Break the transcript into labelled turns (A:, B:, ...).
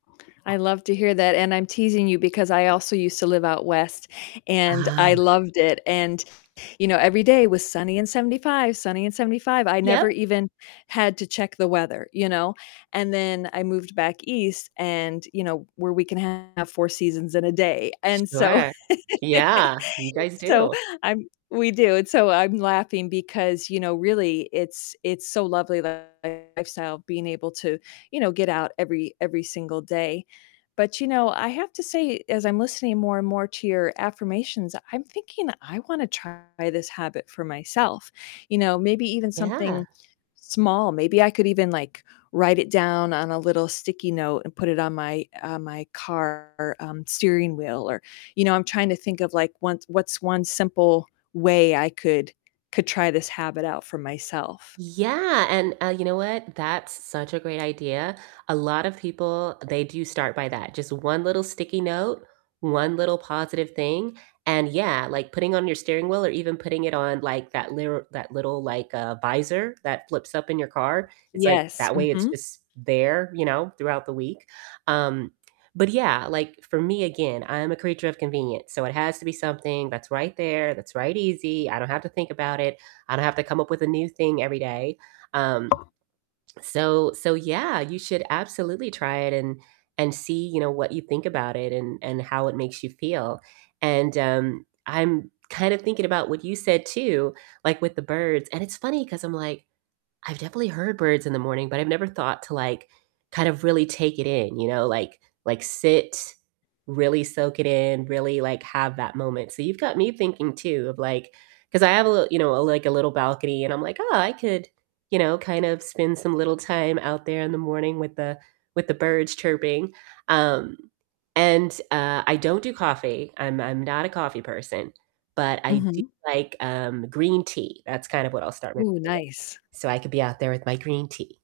A: I love to hear that, and I'm teasing you because I also used to live out west and
B: Ah.
A: I loved it, and, you know, every day was sunny and 75, sunny and 75, I never
B: Yep.
A: even had to check the weather, you know, and then I moved back east and you know, where we can have 4 seasons in a day, and so
B: Sure. Yeah, you guys
A: so
B: do.
A: I'm we do, and so I'm laughing because, you know, really it's it's so lovely, that lifestyle, being able to, you know, get out every every single day, but, you know, I have to say, as I'm listening more and more to your affirmations, I'm thinking I wanna try this habit for myself, you know, maybe even
B: Yeah.
A: something small, maybe I could even, like, write it down on a little sticky note and put it on my uh, my car, um, steering wheel or you know, I'm trying to think of, like, one what's 1 simple way I could could try this habit out for myself.
B: Yeah, and, uh, you know what, that's such a great idea, a lot of people, they do start by that, just 1 little sticky note, 1 little positive thing, and yeah, like, putting on your steering wheel or even putting it on, like, that lir that little, like, uh, visor that flips up in your car, it's like,
A: Yes,
B: that way it's
A: mhm.
B: just there, you know, throughout the week, um, but yeah, like, for me, again, I am a creature of convenience, so it has to be something that's right there, that's right easy, I don't have to think about it, I don't have to come up with a new thing every day, um, so so yeah, you should absolutely try it and and see, you know, what you think about it and and how it makes you feel, and, um, I'm kinda thinking about what you said too, like, with the birds and it's funny 'cause I'm like, I've definitely heard birds in the morning, but I've never thought to, like, kind of really take it in, you know, like like sit, really soak it in, really, like, have that moment, so you've got me thinking too of, like 'Cause I have a little you know, like, a little balcony and I'm like, "Oh, I could, you know, kind of spend some little time out there in the morning with the with the birds chirping," um, and, uh, I don't do coffee, I'm I'm not a coffee person, but I do
A: Mhm.
B: like, um, green tea, that's kind of what I'll start my day
A: Ooh, nice.
B: with, so I could be out there with my green tea.